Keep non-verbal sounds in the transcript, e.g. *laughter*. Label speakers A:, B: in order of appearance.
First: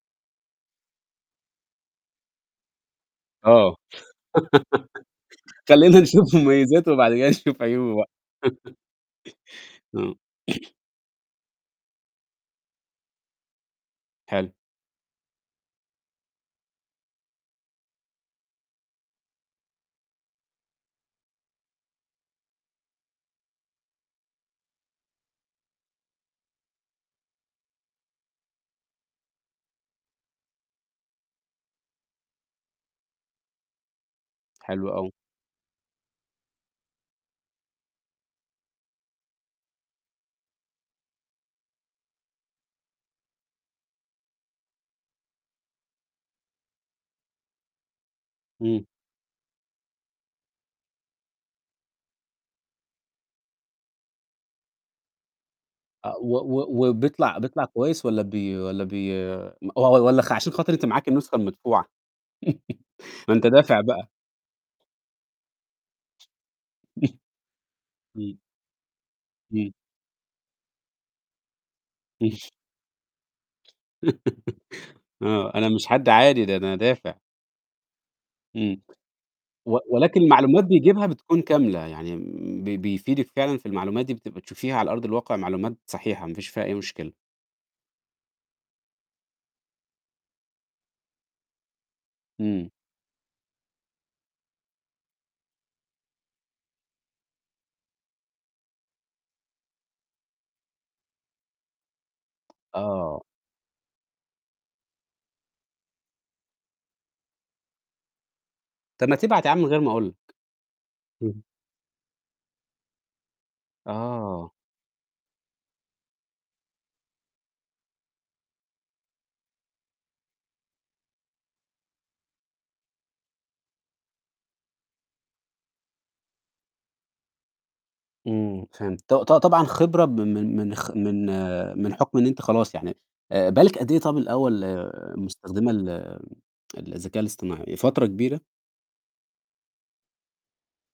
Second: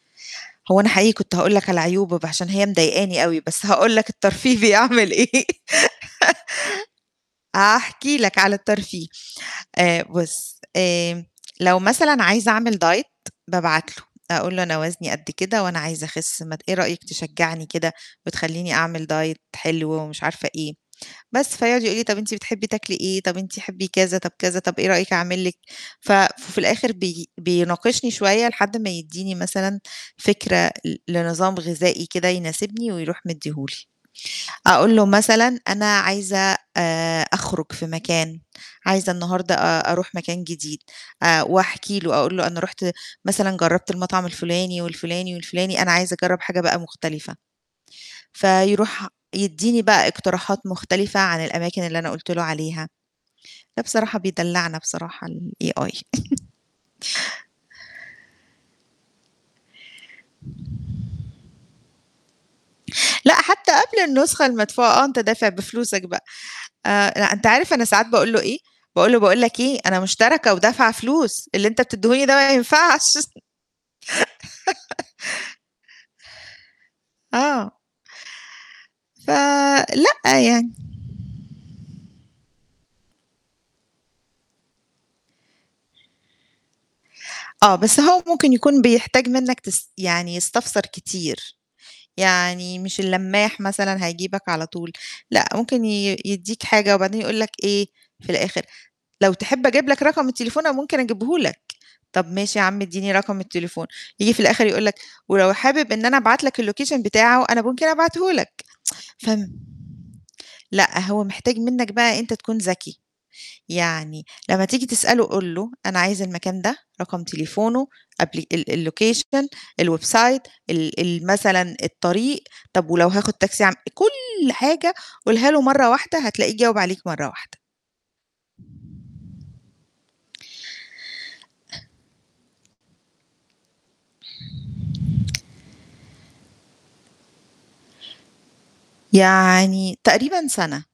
A: هو أنا حقيقي كنت هاقول لك على عيوبة ب عشان هي مضايقاني أوي، بس
B: آه،
A: هاقول لك الترفيه بيعمل إيه.
B: *laughs* خلّينا نشوف مميزاته، وبعدين كده
A: *laughs*
B: نشوف عيوبه بقى.
A: هاحكي لك على
B: *laughs*
A: الترفيه، آآ
B: آه.
A: بُص،
B: *clears throat*
A: آآ لو مثلًا عايزة أعمل Diet، بابعت له،
B: حلو.
A: أقول له: "أنا وزني قد كده، وأنا عايزة أخس ما ت إيه رأيك تشجّعني كده وتخلّيني أعمل Diet حلو،" ومش عارفة إيه. بس، فيقعُد يقول لي: "طَب أنتِ بتحبّي تاكلي إيه، طَب أنت تحبّي،" كذا، طب كذا، طَب إيه رأيك أعمل لِك. ف ففي الآخِر بي بيناقشني شوية لحد ما يدّيني مثلًا فكرة ل لنظام غذائي كده يناسبني ويروح مدّيه لي.
B: حلو
A: أقول له
B: أوي.
A: مثلًا "أنا عايزة آآ أخرُج في مكان، عايزة النهاردة أ أروح مكان جديد." آآ وأحكي له أقول له: "أنا رُحت مثلًا جرّبت المطعم،" الفُلاني والفُلاني والفُلاني، "أنا عايزة أجرّب حاجة بقى مختلفة."
B: إمم.
A: فيروح يدّيني بقى اقتراحات مختلفة عن الأماكن اللي أنا قُلت له عليها، لأ بصراحة بيدلّعنا بصراحة الAi
B: آه، و
A: *chuckles*
B: و وبيطلع بيطلع كويس والّا بي والّا بيم و والّا خ عشان خاطر أنتِ معاكِ النسخة المدفوعة؟ *chuckles*
A: لأ،
B: ما أنت
A: حتّى
B: دافع
A: قبل
B: بقى.
A: النسخة المدفوعة، آه، أنت دافع بفلوسك بقى. آآ لأ، أنت عارف أنا ساعات باقول
B: إمم.
A: له إيه، باقول له: "باقول لك،
B: إمم.
A: إيه أنا مشتركة ودافعة فلوس، اللي أنت بتدّيهوني
B: إمم.
A: ده ما ينفعش"
B: *laughs*
A: *laughs*
B: آه، أنا مش حد عادي، ده أنا دافع.
A: آه.
B: إمم.
A: ف
B: و
A: لأ،
B: ولكن المعلومات
A: يعني.
B: بيجيبها بتكون كاملة، يعني م ب بيفيدِك فعلًا في المعلومات دي بت بتشوفيها على أرض الواقع معلومات صحيحة، ما فيش فيها أي مشكلة.
A: آه، بس هو ممكن يكون بيحتاج منّك تس يعني يستفسر كتير،
B: إمم.
A: يعني مش اللماح مثلًا هيجيبك على طول، لأ ممكن ي يدّيك حاجة وبعدين يقول لك إيه في الآخر: "لو تحب أجيب لك رقم التليفون أنا ممكن أجيبه لك." طَب ماشي يا عم إدّيني
B: آه.
A: رقم التليفون، ييجي في الآخِر يقول لك: "ولو حابب إن أنا أبعت لك الLocation بتاعه أنا ممكن أبعته لك"
B: طَب ما تبعت يا
A: فم
B: عَم من غير ما أقول لك.
A: لأ، هو
B: إمم.
A: محتاج منّك بقى أنت تكون ذكي. يعني
B: آه.
A: لمّا تيجي تسأله قُل له، أنا عايز المكان ده، رقم تليفونه قبل ال ال الLocation، الWeb site، ال ال مثلًا الطريق، طُب ولو هاخُد تاكسي أعم كل حاجة قُلها له مرّة واحدة، هتلاقيه جاوب عليك مرّة واحدة.
B: إمم، فهمت. ط ط طبعًا خبرة ب من من خ من من حُكم إن أنتِ خلاص يعني آآ بقى لِك قد إيه طَب الأول مستخدمة ال الذكاء الاصطناعي، فترة كبيرة؟
A: يعني تقريبًا سَنة.